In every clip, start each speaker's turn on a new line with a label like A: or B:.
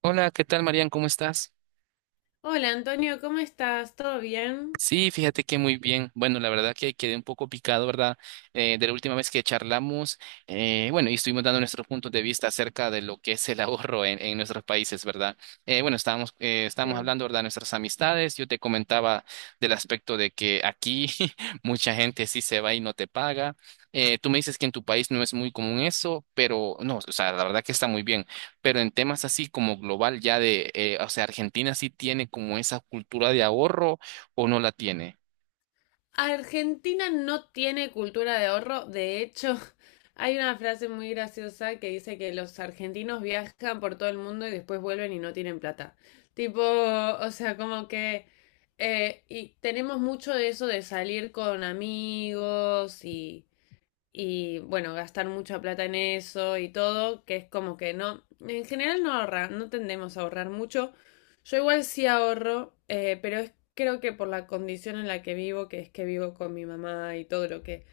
A: Hola, ¿qué tal, Marian? ¿Cómo estás?
B: Hola Antonio, ¿cómo estás? ¿Todo bien?
A: Sí, fíjate que muy bien. Bueno, la verdad que quedé un poco picado, ¿verdad? De la última vez que charlamos, bueno, y estuvimos dando nuestros puntos de vista acerca de lo que es el ahorro en nuestros países, ¿verdad? Bueno, estábamos
B: Sí.
A: hablando, ¿verdad? De nuestras amistades. Yo te comentaba del aspecto de que aquí mucha gente sí se va y no te paga. Tú me dices que en tu país no es muy común eso, pero no, o sea, la verdad que está muy bien. Pero en temas así como global, ya o sea, Argentina sí tiene como esa cultura de ahorro o no la tiene.
B: Argentina no tiene cultura de ahorro. De hecho, hay una frase muy graciosa que dice que los argentinos viajan por todo el mundo y después vuelven y no tienen plata. Tipo, o sea, como que. Y tenemos mucho de eso de salir con amigos y bueno, gastar mucha plata en eso y todo, que es como que no, en general no ahorra, no tendemos a ahorrar mucho. Yo igual sí ahorro, pero es creo que por la condición en la que vivo, que es que vivo con mi mamá y todo lo que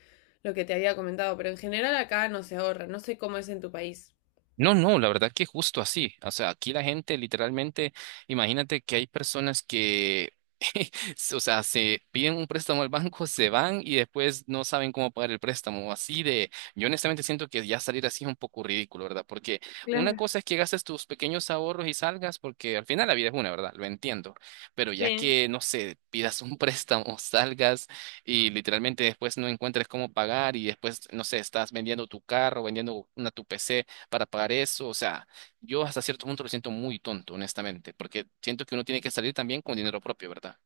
B: lo que te había comentado, pero en general acá no se ahorra, no sé cómo es en tu país.
A: No, no, la verdad que justo así. O sea, aquí la gente literalmente, imagínate que hay personas que, o sea, se piden un préstamo al banco, se van y después no saben cómo pagar el préstamo. Así de, yo honestamente siento que ya salir así es un poco ridículo, ¿verdad? Porque una
B: Claro.
A: cosa es que gastes tus pequeños ahorros y salgas, porque al final la vida es una, ¿verdad? Lo entiendo. Pero ya
B: Sí.
A: que, no sé, pidas un préstamo, salgas y literalmente después no encuentres cómo pagar y después, no sé, estás vendiendo tu carro, vendiendo una tu PC para pagar eso. O sea, yo hasta cierto punto lo siento muy tonto, honestamente, porque siento que uno tiene que salir también con dinero propio, ¿verdad?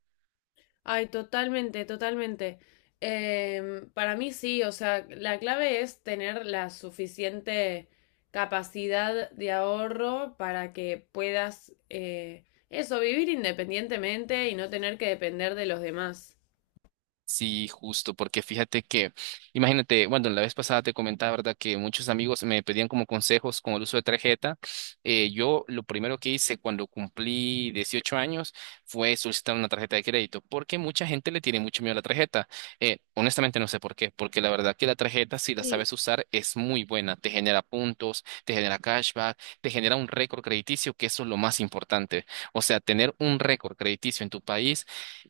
B: Ay, totalmente, totalmente. Para mí sí, o sea, la clave es tener la suficiente capacidad de ahorro para que puedas, eso, vivir independientemente y no tener que depender de los demás.
A: Sí, justo, porque fíjate que, imagínate, bueno, la vez pasada te comentaba, ¿verdad? Que muchos amigos me pedían como consejos con el uso de tarjeta. Yo lo primero que hice cuando cumplí 18 años fue solicitar una tarjeta de crédito, porque mucha gente le tiene mucho miedo a la tarjeta. Honestamente no sé por qué, porque la verdad que la tarjeta, si la
B: Sí.
A: sabes usar, es muy buena. Te genera puntos, te genera cashback, te genera un récord crediticio, que eso es lo más importante. O sea, tener un récord crediticio en tu país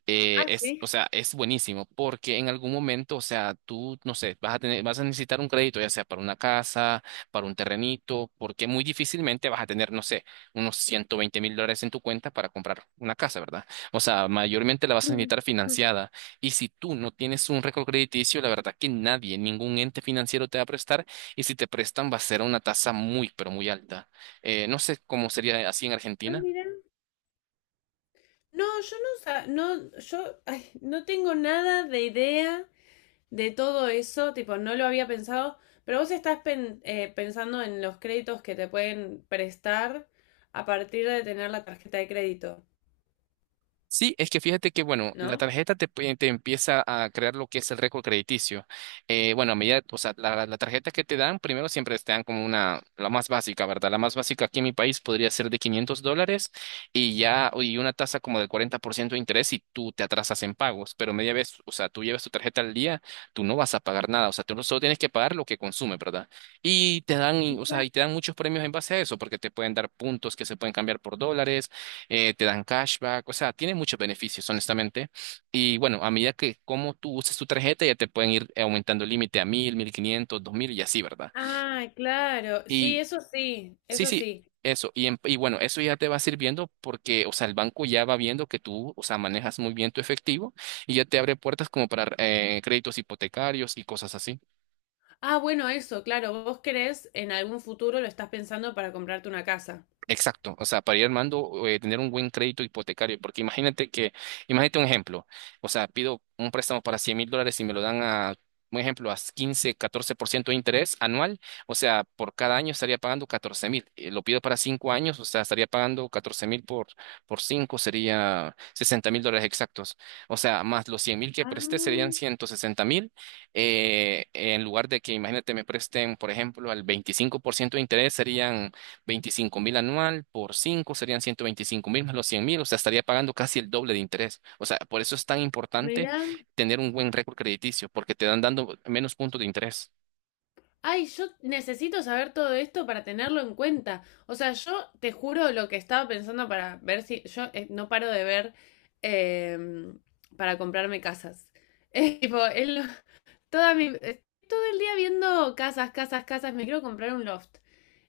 B: Ah,
A: o
B: sí.
A: sea, es buenísimo porque en algún momento, o sea, tú, no sé, vas a tener, vas a necesitar un crédito, ya sea para una casa, para un terrenito, porque muy difícilmente vas a tener, no sé, unos $120,000 en tu cuenta para comprar una casa, ¿verdad? O sea, mayormente la vas a necesitar financiada. Y si tú no tienes un récord crediticio, la verdad que nadie, ningún ente financiero te va a prestar. Y si te prestan, va a ser a una tasa muy, pero muy alta. No sé cómo sería así en
B: Ah,
A: Argentina.
B: mira. No, yo no, no, yo, ay, no tengo nada de idea de todo eso, tipo, no lo había pensado, pero vos estás pensando en los créditos que te pueden prestar a partir de tener la tarjeta de crédito,
A: Sí, es que fíjate que, bueno, la
B: ¿no?
A: tarjeta te empieza a crear lo que es el récord crediticio. Bueno, a medida, o sea, la tarjeta que te dan, primero siempre te dan como una, la más básica, ¿verdad? La más básica aquí en mi país podría ser de $500 y ya, y una tasa como del 40% de interés y tú te atrasas en pagos. Pero media vez, o sea, tú llevas tu tarjeta al día, tú no vas a pagar nada, o sea, tú solo tienes que pagar lo que consume, ¿verdad? Y te dan, o sea, y te dan muchos premios en base a eso, porque te pueden dar puntos que se pueden cambiar por dólares te dan cashback, o sea, tiene muchos beneficios, honestamente. Y bueno, a medida que como tú uses tu tarjeta, ya te pueden ir aumentando el límite a 1,000, 1,500, 2,000 y así, ¿verdad?
B: Ah, claro, sí,
A: Y
B: eso sí,
A: sí,
B: eso
A: sí,
B: sí.
A: eso. Y bueno, eso ya te va sirviendo porque, o sea, el banco ya va viendo que tú, o sea, manejas muy bien tu efectivo y ya te abre puertas como para créditos hipotecarios y cosas así.
B: Ah, bueno, eso, claro, vos querés en algún futuro lo estás pensando para comprarte una casa.
A: Exacto, o sea, para ir armando, tener un buen crédito hipotecario, porque imagínate que, imagínate un ejemplo, o sea, pido un préstamo para $100,000 y me lo dan a, un ejemplo, a 15, 14% de interés anual, o sea, por cada año estaría pagando 14,000, lo pido para 5 años, o sea, estaría pagando 14 mil por 5 sería $60,000 exactos, o sea, más los 100,000 que presté serían
B: Ah,
A: 160,000, en lugar de que, imagínate, me presten, por ejemplo, al 25% de interés serían 25,000 anual por 5 serían 125,000 más los 100 mil, o sea, estaría pagando casi el doble de interés. O sea, por eso es tan importante
B: mira.
A: tener un buen récord crediticio, porque te dan dando menos puntos de interés.
B: Ay, yo necesito saber todo esto para tenerlo en cuenta. O sea, yo te juro lo que estaba pensando para ver si yo no paro de ver eh, para comprarme casas. Tipo, es toda mi, todo el día viendo casas, casas, casas, me quiero comprar un loft.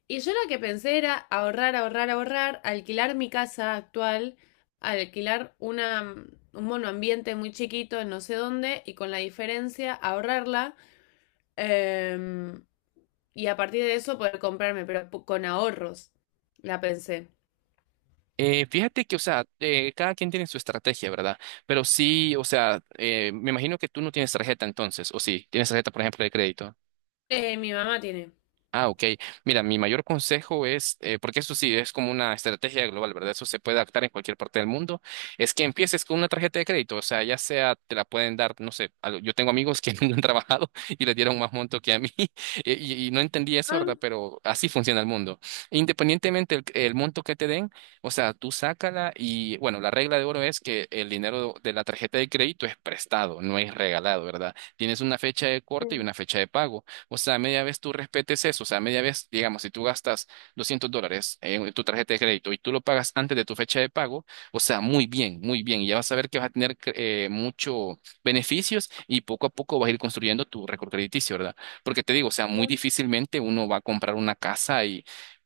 B: Y yo lo que pensé era ahorrar, ahorrar, ahorrar, alquilar mi casa actual, alquilar un monoambiente muy chiquito en no sé dónde y con la diferencia ahorrarla. Em, y a partir de eso poder comprarme, pero con ahorros, la pensé.
A: Fíjate que, o sea, cada quien tiene su estrategia, ¿verdad? Pero sí, o sea, me imagino que tú no tienes tarjeta entonces, o sí, tienes tarjeta, por ejemplo, de crédito.
B: Mi mamá tiene.
A: Ah, ok. Mira, mi mayor consejo es, porque eso sí es como una estrategia global, ¿verdad? Eso se puede adaptar en cualquier parte del mundo, es que empieces con una tarjeta de crédito, o sea, ya sea te la pueden dar, no sé, yo tengo amigos que nunca han trabajado y les dieron más monto que a mí y no entendí eso,
B: Ah,
A: ¿verdad? Pero así funciona el mundo. Independientemente el monto que te den, o sea, tú sácala y, bueno, la regla de oro es que el dinero de la tarjeta de crédito es prestado, no es regalado, ¿verdad? Tienes una fecha de
B: sí.
A: corte y una fecha de pago. O sea, media vez tú respetes eso. O sea, media vez, digamos, si tú gastas $200 en tu tarjeta de crédito y tú lo pagas antes de tu fecha de pago, o sea, muy bien, muy bien. Y ya vas a ver que vas a tener muchos beneficios y poco a poco vas a ir construyendo tu récord crediticio, ¿verdad? Porque te digo, o sea, muy difícilmente uno va a comprar una casa y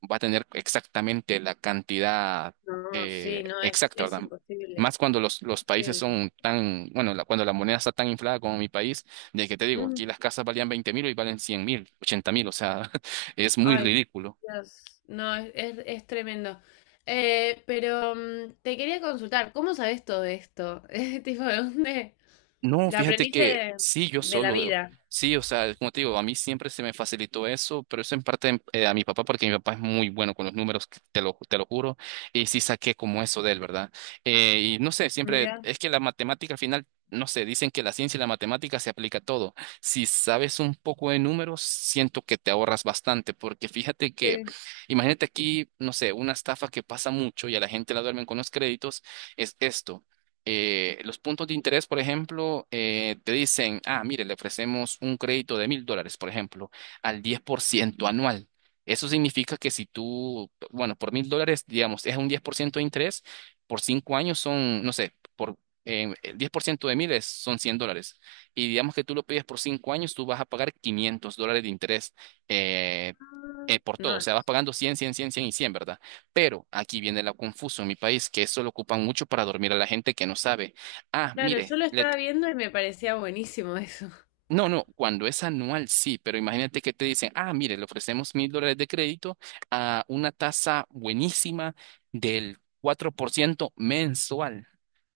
A: va a tener exactamente la cantidad
B: No, sí, no, es,
A: exacta,
B: es
A: ¿verdad?
B: imposible.
A: Más cuando los países
B: Imposible.
A: son tan, bueno, cuando la moneda está tan inflada como mi país, de que te digo, aquí
B: Mm,
A: las casas valían 20,000 y valen 100,000, 80,000, o sea, es muy
B: ay,
A: ridículo.
B: Dios. No, es tremendo. Pero te quería consultar, ¿cómo sabes todo esto? Tipo, ¿de dónde?
A: No,
B: ¿La
A: fíjate
B: aprendiste
A: que
B: de,
A: sí, yo
B: de la
A: solo,
B: vida?
A: sí, o sea, como te digo, a mí siempre se me facilitó eso, pero eso en parte a mi papá, porque mi papá es muy bueno con los números, te lo juro, y sí saqué como eso de él, ¿verdad? Y no sé, siempre,
B: Mira,
A: es que la matemática al final, no sé, dicen que la ciencia y la matemática se aplica a todo. Si sabes un poco de números, siento que te ahorras bastante, porque fíjate que,
B: sí.
A: imagínate aquí, no sé, una estafa que pasa mucho y a la gente la duermen con los créditos, es esto. Los puntos de interés, por ejemplo, te dicen, ah, mire, le ofrecemos un crédito de $1,000, por ejemplo, al 10% anual. Eso significa que si tú, bueno, por $1,000, digamos, es un 10% de interés, por 5 años son, no sé, por el 10% de mil son $100. Y digamos que tú lo pides por 5 años, tú vas a pagar $500 de interés eh,
B: Ah,
A: por todo. O
B: no,
A: sea, vas pagando 100, 100, 100, 100 y 100, ¿verdad? Pero aquí viene lo confuso en mi país, que eso lo ocupan mucho para dormir a la gente que no sabe. Ah,
B: claro, yo
A: mire,
B: lo estaba viendo y me parecía buenísimo eso.
A: no, no, cuando es anual sí, pero imagínate que te dicen, ah, mire, le ofrecemos $1,000 de crédito a una tasa buenísima del 4% mensual.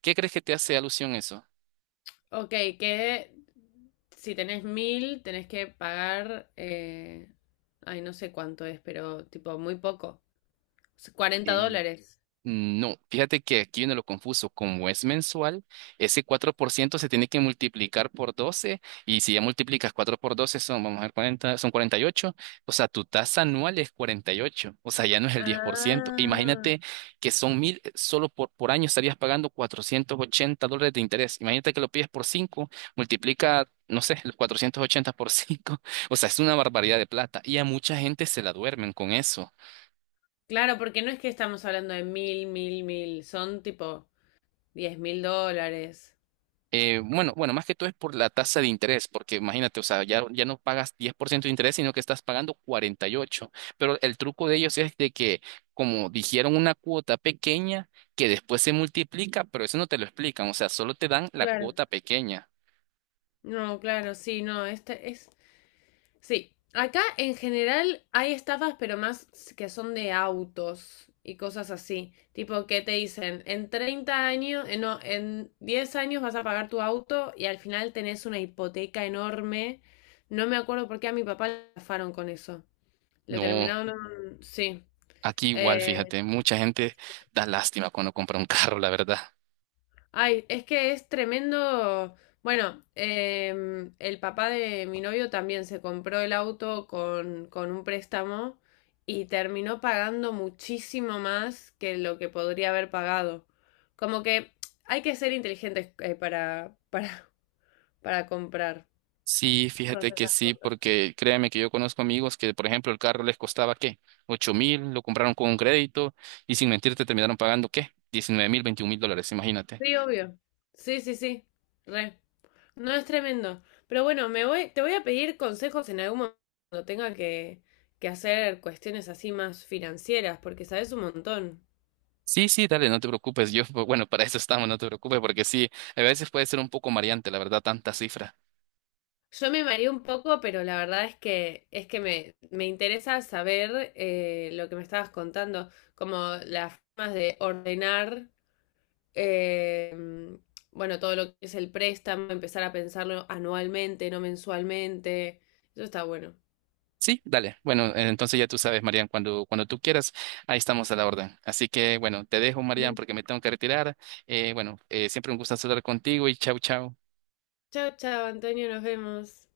A: ¿Qué crees que te hace alusión eso?
B: Ok, que si tenés mil, tenés que pagar, ay, no sé cuánto es, pero tipo muy poco, $40.
A: Mm, no, fíjate que aquí viene lo confuso. Como es mensual, ese 4% se tiene que multiplicar por 12 y si ya multiplicas 4 por 12, son, vamos a ver, 40, son 48. O sea, tu tasa anual es 48. O sea, ya no es el 10%.
B: Ah.
A: Imagínate que son 1,000, solo por año estarías pagando $480 de interés. Imagínate que lo pides por 5, multiplica, no sé, los 480 por 5. O sea, es una barbaridad de plata y a mucha gente se la duermen con eso.
B: Claro, porque no es que estamos hablando de mil, mil, mil, son tipo $10.000.
A: Bueno, más que todo es por la tasa de interés, porque imagínate, o sea, ya no pagas 10% de interés, sino que estás pagando 48%. Pero el truco de ellos es de que, como dijeron, una cuota pequeña que después se multiplica, pero eso no te lo explican, o sea, solo te dan la
B: Claro.
A: cuota pequeña.
B: No, claro, sí, no, este es. Sí, acá en general hay estafas, pero más que son de autos y cosas así. Tipo que te dicen, en 30 años, no, en 10 años vas a pagar tu auto y al final tenés una hipoteca enorme. No me acuerdo por qué a mi papá le estafaron con eso. Lo
A: No,
B: terminaron, sí.
A: aquí igual,
B: eh,
A: fíjate, mucha gente da lástima cuando compra un carro, la verdad.
B: Ay, es que es tremendo. Bueno, el papá de mi novio también se compró el auto con un préstamo y terminó pagando muchísimo más que lo que podría haber pagado. Como que hay que ser inteligentes para, para comprar
A: Sí,
B: todas
A: fíjate que
B: esas
A: sí,
B: cosas.
A: porque créeme que yo conozco amigos que, por ejemplo, el carro les costaba, ¿qué? 8,000, lo compraron con un crédito y sin mentirte terminaron pagando, ¿qué? 19,000, $21,000, imagínate.
B: Sí, obvio. Sí, sí, sí. Re. No, es tremendo. Pero bueno, me voy, te voy a pedir consejos en algún momento cuando tenga que hacer cuestiones así más financieras, porque sabes un montón.
A: Sí, sí, dale, no te preocupes. Yo, pues, bueno, para eso estamos, no te preocupes, porque sí, a veces puede ser un poco mareante, la verdad, tanta cifra.
B: Yo me mareé un poco, pero la verdad es que me interesa saber lo que me estabas contando, como las formas de ordenar, eh, bueno, todo lo que es el préstamo, empezar a pensarlo anualmente, no mensualmente. Eso está bueno.
A: Sí, dale. Bueno, entonces ya tú sabes, Marian, cuando tú quieras, ahí estamos a la orden. Así que, bueno, te dejo, Marian, porque me tengo que retirar. Bueno, siempre un gusto hablar contigo y chau, chau.
B: Chao, chao, Antonio, nos vemos.